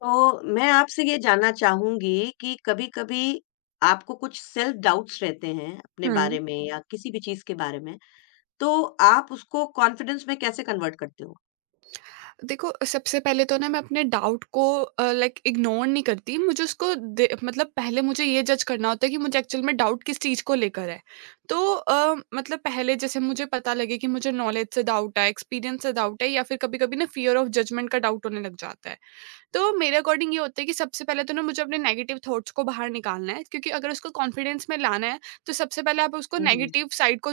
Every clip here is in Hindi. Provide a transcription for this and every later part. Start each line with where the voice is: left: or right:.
left: तो मैं आपसे ये जानना चाहूँगी कि कभी-कभी आपको कुछ सेल्फ डाउट्स रहते हैं अपने
right: हुँ।
left: बारे में या किसी भी चीज़ के बारे में, तो आप उसको कॉन्फिडेंस में कैसे कन्वर्ट करते हो?
right: देखो, सबसे पहले तो ना मैं अपने डाउट को लाइक इग्नोर नहीं करती। मुझे उसको दे मतलब पहले मुझे ये जज करना होता है कि मुझे एक्चुअल में डाउट किस चीज़ को लेकर है। तो मतलब पहले जैसे मुझे पता लगे कि मुझे नॉलेज से डाउट है, एक्सपीरियंस से डाउट है या फिर कभी-कभी ना फ़ियर ऑफ जजमेंट का डाउट होने लग जाता है। तो मेरे अकॉर्डिंग ये होता है कि सबसे पहले तो ना मुझे अपने नेगेटिव थॉट्स को बाहर निकालना है, क्योंकि अगर उसको कॉन्फिडेंस में लाना है तो सबसे पहले आप उसको
left: हुँ, हुँ।
right: नेगेटिव साइड को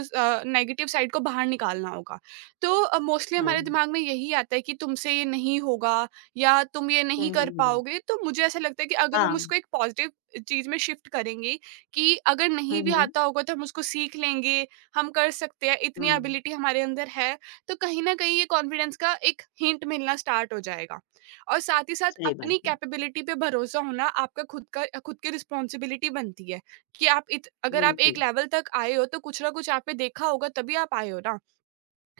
right: नेगेटिव साइड को बाहर निकालना होगा। तो मोस्टली हमारे
left: हुँ।
right: दिमाग में यही आता है कि तुमसे ये नहीं होगा या तुम ये
left: हुँ,
right: नहीं
left: हुँ,
right: कर
left: हुँ।
right: पाओगे। तो मुझे ऐसा लगता है कि अगर
left: हाँ।
right: हम उसको एक पॉजिटिव चीज में शिफ्ट करेंगे कि अगर
left: हुँ,
right: नहीं भी
left: हुँ।
right: आता होगा तो हम उसको सीख लेंगे, हम कर सकते हैं,
left: हुँ।
right: इतनी एबिलिटी हमारे अंदर है। तो कहीं ना कहीं ये कॉन्फिडेंस का एक हिंट मिलना स्टार्ट हो जाएगा। और साथ ही साथ
left: सही बात
right: अपनी
left: है।
right: कैपेबिलिटी पे भरोसा होना आपका खुद का, खुद की रिस्पॉन्सिबिलिटी बनती है कि आप अगर आप एक
left: बिल्कुल।
right: लेवल तक आए हो तो कुछ ना कुछ आप पे देखा होगा तभी आप आए हो ना।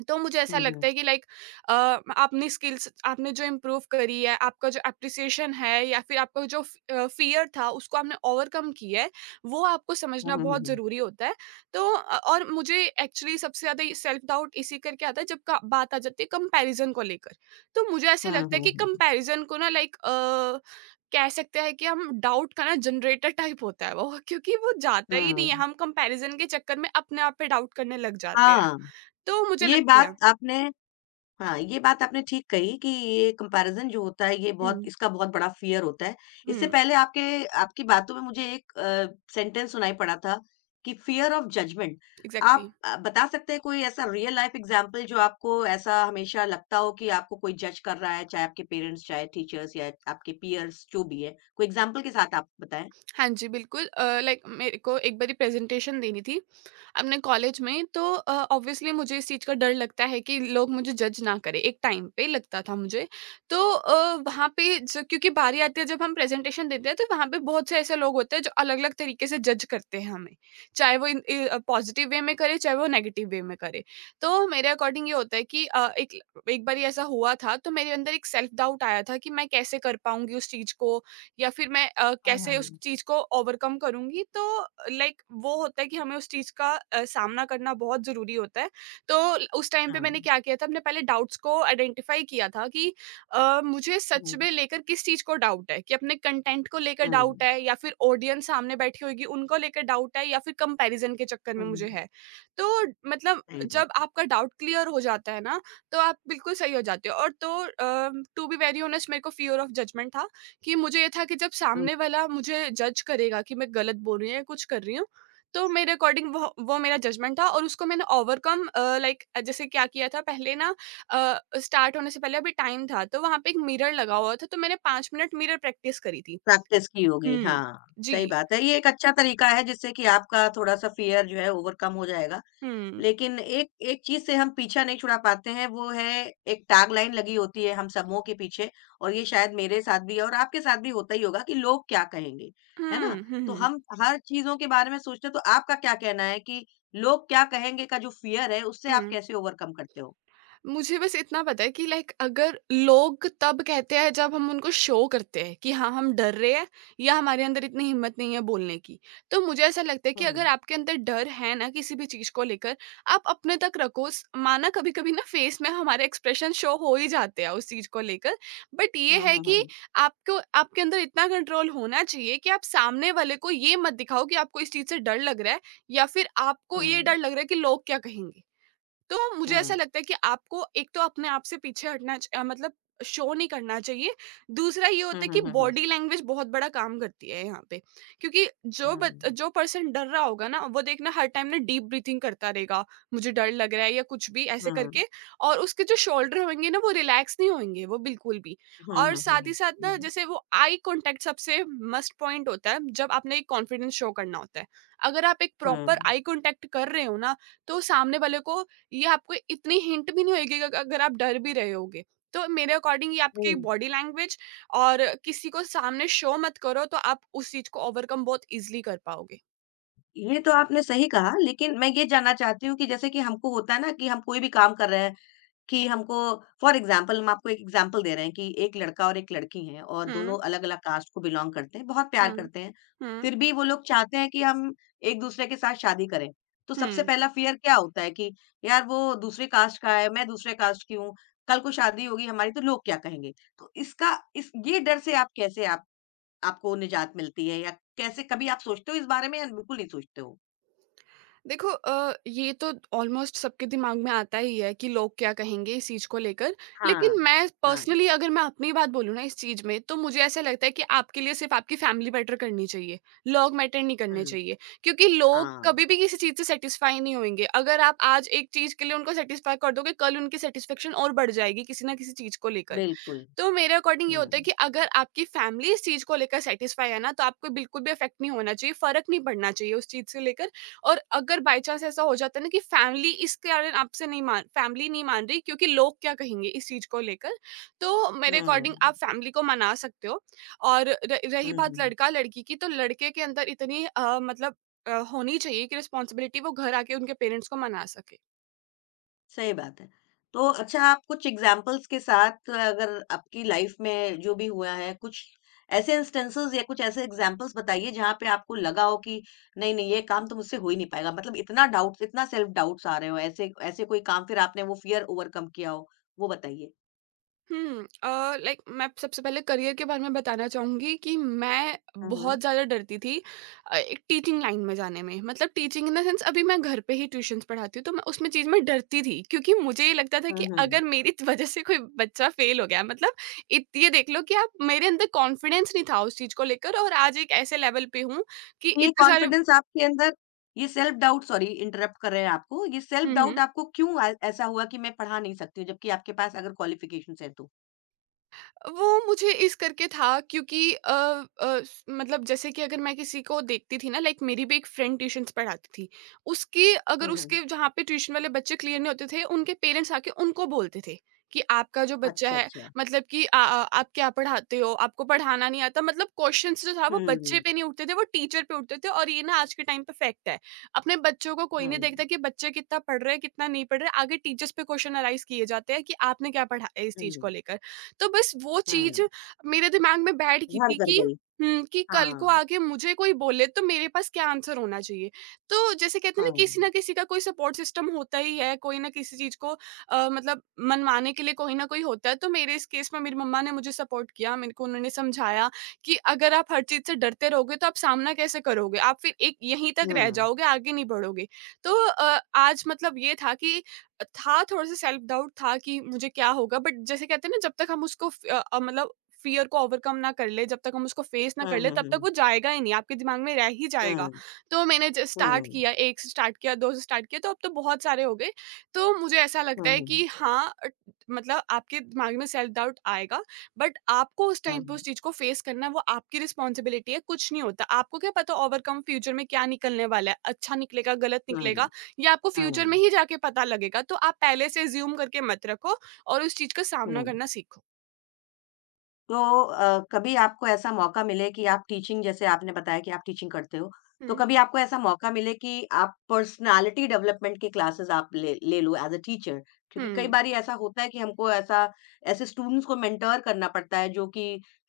right: तो मुझे ऐसा
left: हुँ,
right: लगता
left: हुँ।
right: है कि लाइक अ, आपने स्किल्स, आपने जो इम्प्रूव करी है, आपका जो अप्रिसिएशन है, या फिर आपका जो फियर था उसको आपने ओवरकम किया है, वो आपको
left: हुँ,
right: समझना
left: हुँ, हुँ,
right: बहुत
left: हुँ।
right: ज़रूरी होता है। तो और मुझे एक्चुअली सबसे ज़्यादा सेल्फ डाउट इसी करके आता है, जब बात आ जाती है कंपैरिजन को लेकर। तो मुझे ऐसे
left: हुँ, हुँ,
right: लगता है
left: हुँ,
right: कि
left: हुँ।
right: कंपैरिजन को ना, लाइक कह सकते हैं कि हम डाउट का ना, जनरेटर टाइप होता है वो क्योंकि वो जाता ही नहीं है,
left: हुँ।
right: हम कंपैरिजन के चक्कर में अपने आप पे डाउट करने लग जाते हैं।
left: हाँ,
right: तो मुझे
left: ये
right: लगता है।
left: बात आपने हाँ, ये बात आपने ठीक कही कि ये कंपैरिज़न जो होता है ये बहुत
right: हुँ।
left: इसका बहुत बड़ा फ़ियर होता है। इससे
right: हुँ,
left: पहले आपके आपकी बातों में मुझे एक सेंटेंस सुनाई पड़ा था कि फ़ियर ऑफ जजमेंट।
right: एग्ज़ैक्टली।
left: आप बता सकते हैं कोई ऐसा रियल लाइफ़ एग्ज़ाम्पल जो आपको ऐसा हमेशा लगता हो कि आपको कोई जज कर रहा है, चाहे आपके पेरेंट्स, चाहे टीचर्स या आपके पीयर्स जो भी है? कोई एग्ज़ाम्पल के साथ आप बताएँ?
right: हाँ जी, बिल्कुल लाइक मेरे को एक बारी प्रेज़ेंटेशन देनी थी अपने कॉलेज में। तो ऑब्वियसली मुझे इस चीज़ का डर लगता है कि लोग मुझे जज ना करें, एक टाइम पे लगता था मुझे। तो वहाँ पे ज क्योंकि बारी आती है जब हम प्रेज़ेंटेशन देते हैं, तो वहाँ पे बहुत से ऐसे लोग होते हैं जो अलग-अलग तरीके से जज करते हैं हमें। चाहे वो पॉज़िटिव वे में करे, चाहे वो नेगेटिव वे में करे। तो मेरे अकॉर्डिंग ये होता है कि एक एक बारी ऐसा हुआ था तो मेरे अंदर एक सेल्फ डाउट आया था कि मैं कैसे कर पाऊँगी उस चीज़ को, या फिर मैं
left: हाँ,
right: कैसे उस
left: हाँ,
right: चीज़ को ओवरकम करूँगी। तो लाइक वो होता है कि हमें उस चीज़ का सामना करना बहुत ज़रूरी होता है। तो ल उस टाइम पे मैंने
left: हाँ।
right: क्या किया था, अपने पहले डाउट्स को आइडेंटिफ़ाई किया था कि मुझे सच
left: हुँ,
right: में लेकर किस चीज़ को डाउट है, कि अपने कंटेंट को लेकर
left: हुँ,
right: डाउट है, या फिर ऑडियंस सामने बैठी होगी उनको लेकर डाउट है, या फिर कंपैरिज़न के चक्कर में
left: हुँ,
right: मुझे है। तो मतलब
left: सही बात।
right: जब आपका डाउट क्लियर हो जाता है ना, तो आप बिल्कुल सही हो जाते हो। और तो टू बी वेरी ऑनेस्ट मेरे को फियर ऑफ जजमेंट था कि मुझे ये था कि जब
left: हुँ।
right: सामने वाला मुझे जज करेगा कि मैं गलत बोल रही हूँ या कुछ कर रही हूँ, तो मेरे अकॉर्डिंग वो मेरा जजमेंट था, और उसको मैंने ओवरकम लाइक जैसे क्या किया था पहले ना, अ, स्टार्ट होने से पहले अभी टाइम था, तो वहाँ पे एक मिरर लगा हुआ था, तो मैंने 5 मिनट मिरर प्रैक्टिस करी थी।
left: प्रैक्टिस की होगी,
right: हुँ।
left: हाँ, सही
right: जी।
left: बात है। ये एक अच्छा तरीका है जिससे कि आपका थोड़ा-सा फ़ियर जो है ओवरकम हो जाएगा।
right: हुँ।
left: लेकिन एक एक चीज़ से हम पीछा नहीं छुड़ा पाते हैं वो है एक टैगलाइन लगी होती है हम सबों के पीछे और ये शायद मेरे साथ भी है और आपके साथ भी होता ही होगा कि लोग क्या कहेंगे, है ना?
right: हुँ, हुँ,
left: तो
right: हुँ।
left: हम हर चीज़ों के बारे में सोचते हैं तो आपका क्या कहना है कि लोग क्या कहेंगे का जो फ़ियर है उससे आप
right: हुँ।
left: कैसे ओवरकम करते हो?
right: मुझे बस इतना पता है कि लाइक अगर लोग तब कहते हैं जब हम उनको शो करते हैं कि हाँ हम डर रहे हैं, या हमारे अंदर इतनी हिम्मत नहीं है बोलने की। तो मुझे ऐसा लगता है कि
left: हुँ।
right: अगर आपके अंदर डर है ना, किसी भी चीज को लेकर, आप अपने तक रखो। माना कभी कभी ना फेस में हमारे एक्सप्रेशन शो हो ही जाते हैं उस चीज को लेकर, बट ये
left: हुँ,
right: है
left: हुँ, हुँ,
right: कि
left: हुँ।
right: आपको, आपके अंदर इतना कंट्रोल होना चाहिए कि आप सामने वाले को ये मत दिखाओ कि आपको इस चीज से डर लग रहा है, या फिर आपको
left: हुँ।
right: ये डर लग रहा है कि लोग क्या कहेंगे। तो मुझे ऐसा
left: हुँ।
right: लगता है कि आपको एक तो अपने आप से पीछे हटना मतलब शो नहीं करना चाहिए। दूसरा ये
left: हुँ,
right: होता है
left: हुँ,
right: कि
left: हुँ, हुँ।
right: बॉडी लैंग्वेज बहुत बड़ा काम करती है यहाँ पे, क्योंकि
left: हुँ।
right: जो पर्सन डर रहा होगा ना, वो देखना हर टाइम ना डीप ब्रीथिंग करता रहेगा, मुझे डर लग रहा है या कुछ भी ऐसे
left: हुँ,
right: करके, और उसके जो शोल्डर होंगे ना, वो रिलैक्स नहीं होंगे, वो बिल्कुल भी।
left: हुँ,
right: और
left: हुँ, हुँ।
right: साथ ही साथ ना,
left: हुँ।
right: जैसे वो आई कांटेक्ट सबसे मस्ट पॉइंट होता है जब आपने एक कॉन्फिडेंस शो करना होता है। अगर आप एक
left: हाँ,
right: प्रॉपर आई कांटेक्ट कर रहे हो ना, तो सामने वाले को ये, आपको इतनी हिंट भी नहीं होएगी अग अगर आप डर भी रहे होगे। तो मेरे अकॉर्डिंग ये आपकी
left: नहीं,
right: बॉडी लैंग्वेज, और किसी को सामने शो मत करो, तो आप उस चीज़ को ओवरकम बहुत ईज़िली कर पाओगे।
left: ये तो आपने सही कहा, लेकिन मैं ये जानना चाहती हूँ कि जैसे कि हमको होता है ना कि हम कोई भी काम कर रहे हैं, कि हमको फॉर एग्ज़ाम्पल हम आपको एक एग्ज़ाम्पल दे रहे हैं कि एक लड़का और एक लड़की हैं और
right: हुँ,
left: दोनों अलग-अलग कास्ट को बिलॉन्ग करते हैं, बहुत प्यार
right: हुँ,
left: करते हैं।
right: हुँ,
left: फिर भी वो लोग चाहते हैं कि हम एक-दूसरे के साथ शादी करें। तो सबसे
right: हुँ।
left: पहला फ़ियर क्या होता है कि यार वो दूसरे कास्ट का है, मैं दूसरे कास्ट की हूँ, कल को शादी होगी हमारी तो लोग क्या कहेंगे? तो इसका इस ये डर से आप कैसे आप आपको निजात मिलती है या कैसे कभी आप सोचते हो इस बारे में या बिल्कुल नहीं सोचते हो?
right: देखो ये तो ऑलमोस्ट सबके दिमाग में आता ही है कि लोग क्या कहेंगे इस चीज़ को लेकर।
left: हाँ।
right: लेकिन मैं
left: हाँ,
right: पर्सनली, अगर मैं अपनी बात बोलूँ ना इस चीज़ में, तो मुझे ऐसा लगता है कि आपके लिए सिर्फ़ आपकी फैमिली मैटर करनी चाहिए, लोग मैटर नहीं करने
left: हुँ,
right: चाहिए। क्योंकि लोग
left: हाँ,
right: कभी भी किसी चीज़ से सैटिस्फाई नहीं होंगे। अगर आप आज एक चीज़ के लिए उनको सैटिस्फाई कर दोगे, कल उनकी सैटिस्फैक्शन और बढ़ जाएगी किसी ना किसी चीज़ को लेकर।
left: बिल्कुल।
right: तो मेरे अकॉर्डिंग ये
left: हुँ,
right: होता है कि अगर आपकी फैमिली इस चीज़ को लेकर सैटिस्फाई है ना, तो आपको बिल्कुल भी अफ़ेक्ट नहीं होना चाहिए, फ़र्क नहीं पड़ना चाहिए उस चीज़ से लेकर। और अगर बाय चांस ऐसा हो जाता है ना कि फैमिली इस कारण आपसे नहीं मान, फैमिली नहीं मान रही क्योंकि लोग क्या कहेंगे इस चीज़ को लेकर, तो मेरे
left: हुँ,
right: अकॉर्डिंग
left: हुँ,
right: आप फैमिली को मना सकते हो। और र रही
left: हुँ,
right: बात
left: हुँ,
right: लड़का-लड़की की, तो लड़के के अंदर इतनी मतलब होनी चाहिए कि रिस्पॉन्सिबिलिटी वो घर आके उनके पेरेंट्स को मना सके।
left: सही बात है। तो अच्छा आप कुछ एग्ज़ाम्पल्स के साथ अगर आपकी लाइफ़ में जो भी हुआ है, कुछ ऐसे इंस्टेंसेस या कुछ ऐसे एग्ज़ाम्पल्स बताइए जहाँ पे आपको लगा हो कि नहीं, ये काम तो मुझसे हो ही नहीं पाएगा। मतलब इतना डाउट्स इतना सेल्फ डाउट्स आ रहे हो ऐसे ऐसे कोई काम फिर आपने वो फ़ियर ओवरकम किया हो, वो बताइए?
right: हुँ। लाइक मैं सबसे पहले करियर के बारे में बताना चाहूँगी कि मैं
left: हुँ, हुँ।
right: बहुत ज़्यादा डरती थी एक टीचिंग लाइन में जाने में। मतलब टीचिंग इन द सेंस, अभी मैं घर पे ही ट्यूशन्स पढ़ाती हूँ, तो मैं उसमें चीज़ में डरती थी क्योंकि मुझे ये लगता था
left: हुँ,
right: कि
left: हुँ।
right: अगर मेरी त वज़ह से कोई बच्चा फ़ेल हो गया, मतलब इत ये देख लो कि आप, मेरे अंदर कॉन्फिडेंस नहीं था उस चीज़ को लेकर, और आज एक ऐसे लेवल पे हूँ कि
left: ये
right: इतने सारे।
left: कॉन्फिडेंस आपके अंदर ये सेल्फ डाउट सॉरी इंटरप्ट कर रहे हैं आपको। ये सेल्फ
right: हुँ,
left: डाउट
right: हुँ।
left: आपको क्यों आ ऐसा हुआ कि मैं पढ़ा नहीं सकती हूँ जबकि आपके पास अगर क्वालिफ़िकेशंस हैं तो?
right: वो मुझे इस करके था, क्योंकि मतलब जैसे कि, अगर मैं किसी को देखती थी ना, लाइक मेरी भी एक फ्रेंड ट्यूशन्स पढ़ाती थी, उसके, अगर
left: हुँ, हुँ।
right: उसके जहाँ पे ट्यूशन वाले बच्चे क्लियर नहीं होते थे, उनके पेरेंट्स आके उनको बोलते थे कि आपका जो बच्चा
left: अच्छा,
right: है,
left: अच्छा।
right: मतलब कि आ, आ, आप क्या पढ़ाते हो, आपको पढ़ाना नहीं आता, मतलब क्वेश्चंस जो था, वो बच्चे
left: हुँ,
right: पे नहीं उठते थे, वो टीचर पे उठते थे। और ये ना, आज के टाइम पे फैक्ट है, अपने बच्चों को कोई
left: हुँ,
right: नहीं देखता कि बच्चे कितना पढ़ रहे हैं कितना नहीं पढ़ रहे, आगे टीचर्स पे क्वेश्चन अराइज किए जाते हैं कि आपने क्या पढ़ा है इस चीज
left: हुँ,
right: को लेकर। तो बस वो चीज़
left: हुँ।
right: मेरे दिमाग में बैठ गई
left: घर
right: थी
left: कर
right: कि
left: गई।
right: हुँ, कि कल को
left: हाँ,
right: आके मुझे कोई बोले तो मेरे पास क्या आंसर होना चाहिए। तो जैसे कहते हैं ना, किसी
left: हाँ।
right: न किसी का कोई सपोर्ट सिस्टम होता ही है, कोई ना किसी चीज़ को मतलब मनवाने के लिए कोई ना कोई होता है। तो मेरे इस केस में मेरी मम्मा ने मुझे सपोर्ट किया, मेरे को उन्होंने समझाया कि अगर आप हर चीज़ से डरते रहोगे तो आप सामना कैसे करोगे? आप फिर एक यहीं तक रह
left: हुँ।
right: जाओगे, आगे नहीं बढ़ोगे। तो आज मतलब ये था कि था थोड़ा-सा सेल्फ डाउट था कि मुझे क्या होगा? बट जैसे कहते हैं ना, जब तक हम उसको मतलब फ़ियर को ओवरकम ना कर ले, जब तक हम उसको फेस ना
left: हुँ,
right: कर ले,
left: हुँ,
right: तब
left: हुँ,
right: तक
left: हुँ।
right: वो जाएगा ही नहीं, आपके दिमाग में रह ही जाएगा।
left: हुँ,
right: तो मैंने ज स्टार्ट
left: हुँ,
right: किया, 1 से स्टार्ट किया, 2 से स्टार्ट किया, तो अब तो बहुत सारे हो गए। तो मुझे ऐसा लगता
left: हुँ,
right: है
left: हुँ,
right: कि हाँ मतलब आपके दिमाग में सेल्फ डाउट आएगा, बट आपको उस टाइम पे
left: हुँ,
right: उस चीज़ को फेस करना है, वो आपकी रिस्पॉन्सिबिलिटी है, कुछ नहीं होता। आपको क्या पता ओवरकम फ्यूचर में क्या निकलने वाला है, अच्छा निकलेगा, गलत
left: हुँ,
right: निकलेगा? ये आपको फ्यूचर में
left: हुँ,
right: ही जाके पता लगेगा, तो आप पहले से अज़्यूम करके मत रखो और उस चीज़ का सामना
left: हुँ।
right: करना सीखो।
left: तो कभी आपको ऐसा मौका मिले कि आप टीचिंग जैसे आपने बताया कि आप टीचिंग करते हो, तो
right: हुँ,
left: कभी आपको ऐसा मौका मिले कि आप पर्सनैलिटी डेवलपमेंट की क्लासेस आप ले ले लो एज़ अ टीचर? क्योंकि कई
right: हुँ,
left: बारी ऐसा होता है कि हमको ऐसा ऐसे स्टूडेंट्स को मेंटर करना पड़ता है जो कि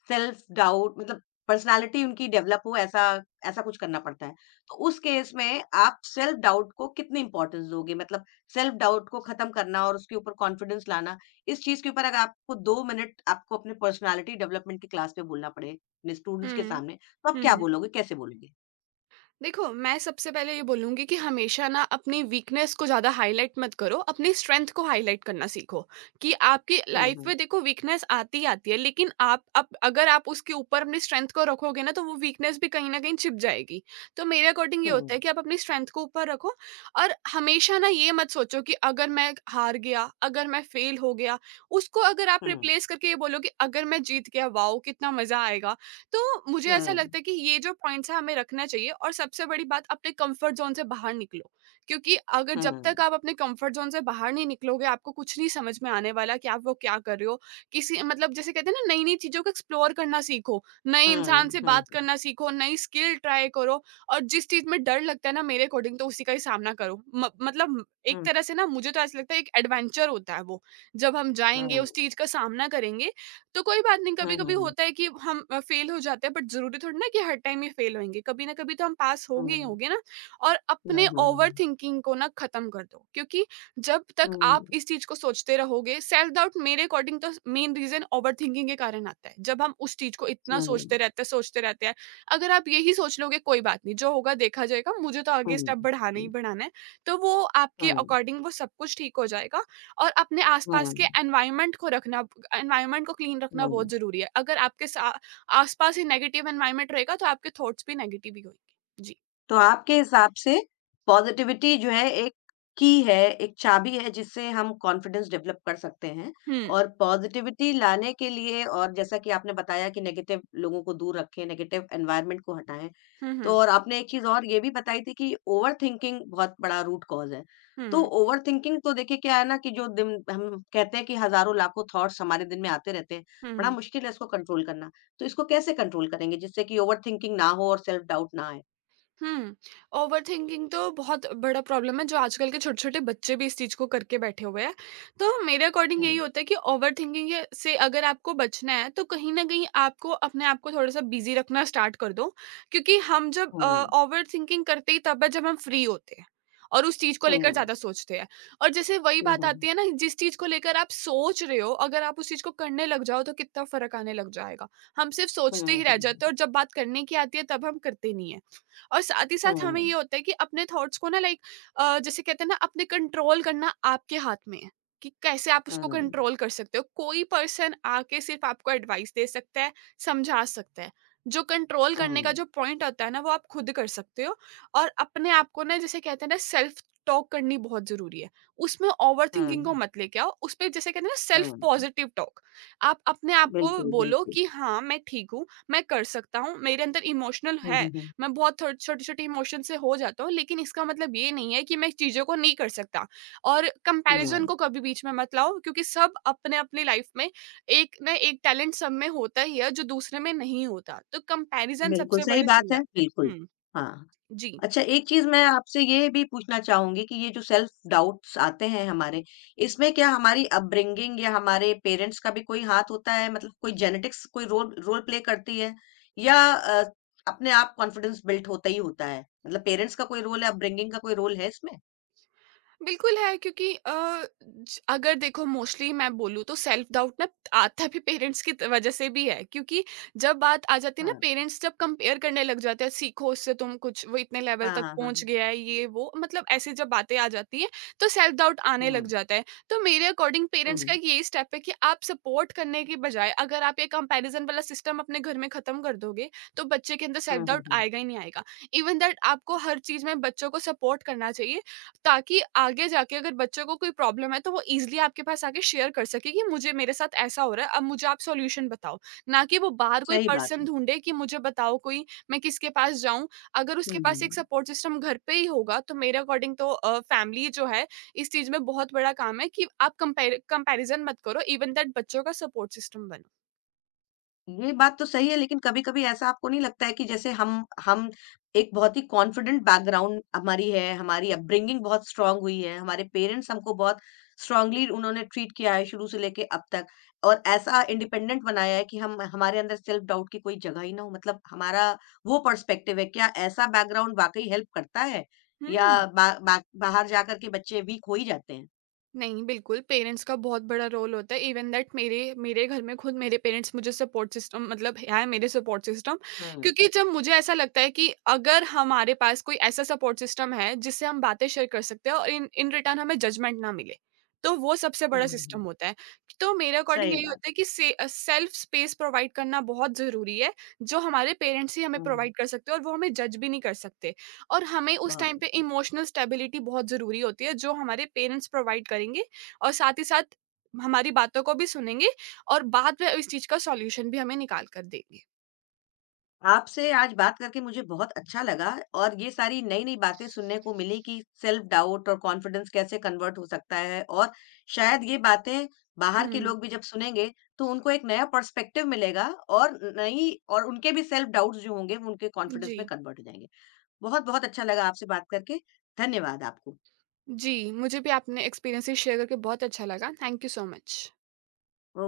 left: सेल्फ डाउट मतलब पर्सनैलिटी उनकी डेवलप हो ऐसा ऐसा कुछ करना पड़ता है। तो उस केस में आप सेल्फ डाउट को कितनी इम्पोर्टेंस दोगे? मतलब सेल्फ डाउट को खत्म करना और उसके ऊपर कॉन्फिडेंस लाना इस चीज़ के ऊपर अगर आपको 2 मिनट आपको अपने पर्सनैलिटी डेवलपमेंट की क्लास में बोलना पड़े, अपने स्टूडेंट्स के
right: हुँ,
left: सामने, तो आप क्या
right: हुँ।
left: बोलोगे, कैसे बोलोगे?
right: देखो, मैं सबसे पहले ये बोलूँगी कि हमेशा ना अपनी वीकनेस को ज़्यादा हाईलाइट मत करो, अपनी स्ट्रेंथ को हाईलाइट करना सीखो, कि आपकी
left: हुँ,
right: लाइफ
left: हुँ,
right: में देखो वीकनेस आती ही आती है, लेकिन आप अगर आप उसके ऊपर अपनी स्ट्रेंथ को रखोगे ना, तो वो वीकनेस भी कहीं न कहीं छिप जाएगी। तो मेरे अकॉर्डिंग ये
left: हुँ,
right: होता है कि आप अपनी स्ट्रेंथ को ऊपर रखो, और हमेशा ना ये मत सोचो कि अगर मैं हार गया, अगर मैं फ़ेल हो गया। उसको अगर आप
left: हुँ,
right: रिप्लेस करके ये बोलो कि अगर मैं जीत गया, वाओ! कितना मज़ा आएगा। तो मुझे ऐसा
left: हुँ,
right: लगता है कि ये जो पॉइंट्स है, हमें रखना चाहिए। और सबसे बड़ी बात, अपने कंफर्ट जोन से बाहर निकलो, क्योंकि अगर जब तक
left: हुँ,
right: आप अपने कंफर्ट जोन से बाहर नहीं निकलोगे, आपको कुछ नहीं समझ में आने वाला कि आप वो क्या कर रहे हो। किसी मतलब, जैसे कहते हैं ना, नई नई चीजों को एक्सप्लोर करना सीखो, नए
left: हुँ,
right: इंसान से
left: हुँ,
right: बात
left: हुँ,
right: करना सीखो, नई स्किल ट्राई करो। और जिस चीज में डर लगता है ना, मेरे अकॉर्डिंग तो उसी का ही सामना करो। मतलब एक
left: हुँ,
right: तरह से ना, मुझे तो ऐसा लगता है एक एडवेंचर होता है वो। जब हम
left: हुँ,
right: जाएंगे,
left: हुँ,
right: उस चीज का सामना करेंगे, तो कोई बात नहीं।
left: हुँ,
right: कभी-कभी
left: हुँ,
right: होता है कि हम फेल हो जाते हैं, बट ज़रूरी थोड़ी ना कि हर टाइम ही फेल होंगे। कभी ना कभी तो हम पास
left: हुँ,
right: होंगे ही
left: हुँ,
right: होंगे ना। और अपने ओवर
left: हुँ,
right: थिंकिंग को ना ख़त्म कर दो, क्योंकि जब तक आप
left: हुँ,
right: इस चीज़ को सोचते रहोगे, सेल्फ डाउट, मेरे अकॉर्डिंग तो मेन रीज़न ओवर थिंकिंग के कारण आता है। जब हम उस चीज़ को इतना सोचते रहते हैं, सोचते रहते हैं। अगर आप यही सोच लोगे कोई बात नहीं, जो होगा देखा जाएगा, मुझे तो आगे
left: हुँ,
right: स्टेप बढ़ाना ही बढ़ाना है, तो वो आपके
left: हुँ,
right: अकॉर्डिंग वो सब कुछ ठीक हो जाएगा। और अपने
left: हुँ,
right: आसपास के एनवायरनमेंट को रखना, एनवायरनमेंट को क्लीन रखना
left: हुँ।
right: बहुत ज़रूरी है। अगर आपके सा आसपास ही नेगेटिव एनवायरनमेंट रहेगा, तो आपके थॉट्स भी नेगेटिव ही होंगे। जी।
left: तो आपके हिसाब से पॉज़िटिविटी जो है एक की है, एक चाबी है जिससे हम कॉन्फिडेंस डेवलप कर सकते हैं
right: हुँ।
left: और पॉज़िटिविटी लाने के लिए और जैसा कि आपने बताया कि नेगेटिव लोगों को दूर रखें, नेगेटिव एनवायरनमेंट को हटाएँ।
right: हुँ,
left: तो
right: हुँ।
left: और आपने एक चीज़ और ये भी बताई थी कि ओवरथिंकिंग बहुत बड़ा रूट कॉज़ है। तो
right: हुँ,
left: ओवरथिंकिंग तो देखिए क्या है ना कि जो दिन हम कहते हैं कि हज़ारों लाखों थॉट्स हमारे दिन में आते रहते हैं, बड़ा
right: हुँ।
left: मुश्किल है इसको कंट्रोल करना। तो इसको कैसे कंट्रोल करेंगे जिससे कि ओवरथिंकिंग ना हो और सेल्फ डाउट ना आए?
right: हुँ। ओवरथिंकिंग तो बहुत बड़ा प्रॉब्लम है, जो आजकल के छोटे-छोटे बच्चे भी इस चीज़ को करके बैठे हुए हैं। तो मेरे अकॉर्डिंग यही होता है कि ओवरथिंकिंग ये से अगर आपको बचना है, तो कहीं न कहीं आपको अपने आप को थोड़ा-सा बिज़ी रखना स्टार्ट कर दो। क्योंकि हम जब
left: हुँ।
right: ओवरथिंकिंग करते ही तब है, जब हम फ्री होते हैं और उस चीज़ को लेकर
left: हुँ।
right: ज़्यादा सोचते हैं। और जैसे वही
left: हुँ,
right: बात
left: हुँ, हुँ।
right: आती है ना, जिस चीज़ को लेकर आप सोच रहे हो, अगर आप उस चीज़ को करने लग जाओ, तो कितना फ़र्क आने लग जाएगा। हम सिर्फ़
left: हुँ,
right: सोचते
left: हुँ,
right: ही रह
left: हुँ।
right: जाते हैं, और जब बात करने की आती है, तब हम करते नहीं हैं। और साथ ही साथ हमें
left: हुँ,
right: ये होता है कि अपने थॉट्स को ना, लाइक जैसे कहते हैं ना, अपने कंट्रोल करना आपके हाथ में है कि कैसे आप उसको
left: हुँ,
right: कंट्रोल कर सकते हो। कोई पर्सन आके सिर्फ आपको एडवाइस दे सकता है, समझा सकता है। जो कंट्रोल करने
left: हुँ,
right: का जो पॉइंट होता है ना, वो आप खुद कर सकते हो। और अपने आप को ना, जैसे कहते हैं ना, सेल्फ टॉक करनी बहुत जरूरी है। उसमें ओवर थिंकिंग को
left: हुँ,
right: मत लेके आओ। उस पर जैसे कहते हैं ना, सेल्फ
left: हुँ।
right: Positive talk. आप अपने आप को
left: बिल्कुल,
right: बोलो
left: बिल्कुल।
right: कि हाँ, मैं ठीक हूँ, मैं कर सकता हूँ। मेरे अंदर इमोशनल
left: हुँ,
right: है,
left: हुँ, हुँ।
right: मैं बहुत थोड़ छोटे-छोटे इमोशन से हो जाता हूँ, लेकिन इसका मतलब ये नहीं है कि मैं चीज़ों को नहीं कर सकता। और कंपैरिज़न
left: हुँ,
right: को कभी बीच में मत लाओ, क्योंकि सब अपने-अपने लाइफ में एक ना एक टैलेंट सब में होता ही है, जो दूसरे में नहीं होता। तो कंपैरिज़न
left: बिल्कुल
right: सबसे
left: सही
right: बड़ी
left: बात
right: चीज़
left: है,
right: है।
left: बिल्कुल।
right: हुँ,
left: हाँ।
right: जी।
left: अच्छा एक चीज़ मैं आपसे ये भी पूछना चाहूँगी कि ये जो सेल्फ डाउट्स आते हैं हमारे, इसमें क्या हमारी अपब्रिंगिंग या हमारे पेरेंट्स का भी कोई हाथ होता है? मतलब कोई जेनेटिक्स कोई रोल रोल प्ले करती है? या अपने आप कॉन्फिडेंस बिल्ट होता ही होता है? मतलब पेरेंट्स का कोई रोल है, अपब्रिंगिंग का कोई रोल है इसमें?
right: बिल्कुल है, क्योंकि अगर देखो, मोस्टली मैं बोलूँ तो सेल्फ डाउट ना आता भी पेरेंट्स की वजह से भी है, क्योंकि जब बात आ जाती है ना,
left: हाँ।
right: पेरेंट्स जब कंपेयर करने लग जाते हैं, सीखो उससे, तुम कुछ, वो इतने लेवल
left: हाँ,
right: तक
left: हाँ, हाँ,
right: पहुंच
left: हाँ।
right: गया है, ये वो, मतलब ऐसी जब बातें आ जाती है, तो सेल्फ डाउट
left: हुँ,
right: आने लग
left: हुँ।
right: जाता है। तो मेरे अकॉर्डिंग पेरेंट्स का एक यही स्टेप है कि आप सपोर्ट करने के बजाय अगर आप ये कंपेरिजन वाला सिस्टम अपने घर में खत्म कर दोगे, तो बच्चे के अंदर
left: हुँ,
right: सेल्फ
left: हुँ,
right: डाउट
left: हुँ।
right: आएगा ही नहीं आएगा। इवन दैट आपको हर चीज में बच्चों को सपोर्ट करना चाहिए, ताकि आगे जाके अगर बच्चों को कोई प्रॉब्लम है, तो वो ईज़िली आपके पास आके शेयर कर सके कि मुझे, मेरे साथ ऐसा हो रहा है, अब मुझे आप सॉल्यूशन बताओ। ना कि वो बाहर कोई
left: सही बात
right: पर्सन
left: है।
right: ढूँढे कि मुझे बताओ, कोई, मैं किसके पास जाऊँ। अगर उसके पास एक
left: हुँ।
right: सपोर्ट सिस्टम घर पे ही होगा, तो मेरे अकॉर्डिंग तो फैमिली जो है, इस चीज़ में बहुत बड़ा काम है कि आप कंपेयर कंपैरिज़न मत करो, इवन दैट बच्चों का सपोर्ट सिस्टम बनो।
left: ये बात तो सही है लेकिन कभी-कभी ऐसा आपको नहीं लगता है कि जैसे हम एक बहुत ही कॉन्फिडेंट बैकग्राउंड हमारी है, हमारी अपब्रिंगिंग बहुत स्ट्रॉन्ग हुई है, हमारे पेरेंट्स हमको बहुत स्ट्रॉन्गली उन्होंने ट्रीट किया है शुरू से लेके अब तक और ऐसा इंडिपेंडेंट बनाया है कि हम हमारे अंदर सेल्फ डाउट की कोई जगह ही ना हो मतलब हमारा वो पर्सपेक्टिव है। क्या ऐसा बैकग्राउंड वाक़ई हेल्प करता है या
right: हुँ।
left: बा बा बाहर जा कर के बच्चे वीक हो ही जाते हैं?
right: नहीं, बिल्कुल, पेरेंट्स का बहुत बड़ा रोल होता है। इवन दैट मेरे मेरे घर में खुद मेरे पेरेंट्स मुझे सपोर्ट सिस्टम, मतलब है मेरे सपोर्ट सिस्टम।
left: हुँ।
right: क्योंकि जब मुझे ऐसा लगता है कि अगर हमारे पास कोई ऐसा सपोर्ट सिस्टम है, जिससे हम बातें शेयर कर सकते हैं और इन इन रिटर्न हमें जजमेंट ना मिले, तो वो सबसे
left: हाँ,
right: बड़ा
left: हाँ, हाँ।
right: सिस्टम होता है। तो मेरे अकॉर्डिंग
left: सही
right: यही
left: बात
right: होता है कि सेल्फ स्पेस प्रोवाइड करना बहुत ज़रूरी है, जो हमारे पेरेंट्स ही हमें
left: है। हाँ,
right: प्रोवाइड कर सकते हैं, और वो हमें जज भी नहीं कर सकते। और हमें उस
left: बहुत
right: टाइम पे
left: अच्छा।
right: इमोशनल स्टेबिलिटी बहुत ज़रूरी होती है, जो हमारे पेरेंट्स प्रोवाइड करेंगे, और साथ ही साथ हमारी बातों को भी सुनेंगे, और बाद में इस चीज़ का सॉल्यूशन भी हमें निकाल कर देंगे।
left: आपसे आज बात करके मुझे बहुत अच्छा लगा और ये सारी नई-नई बातें सुनने को मिली कि सेल्फ डाउट और कॉन्फिडेंस कैसे कन्वर्ट हो सकता है और शायद ये बातें बाहर के
right: हुँ,
left: लोग भी जब सुनेंगे तो उनको एक नया पर्सपेक्टिव मिलेगा और नई और उनके भी सेल्फ डाउट्स जो होंगे वो उनके कॉन्फिडेंस
right: जी।
left: में कन्वर्ट हो जाएँगे। बहुत-बहुत अच्छा लगा आपसे बात करके। धन्यवाद आपको।
right: जी, मुझे भी आपने एक्सपीरियंसेस शेयर करके बहुत अच्छा लगा। Thank you so much.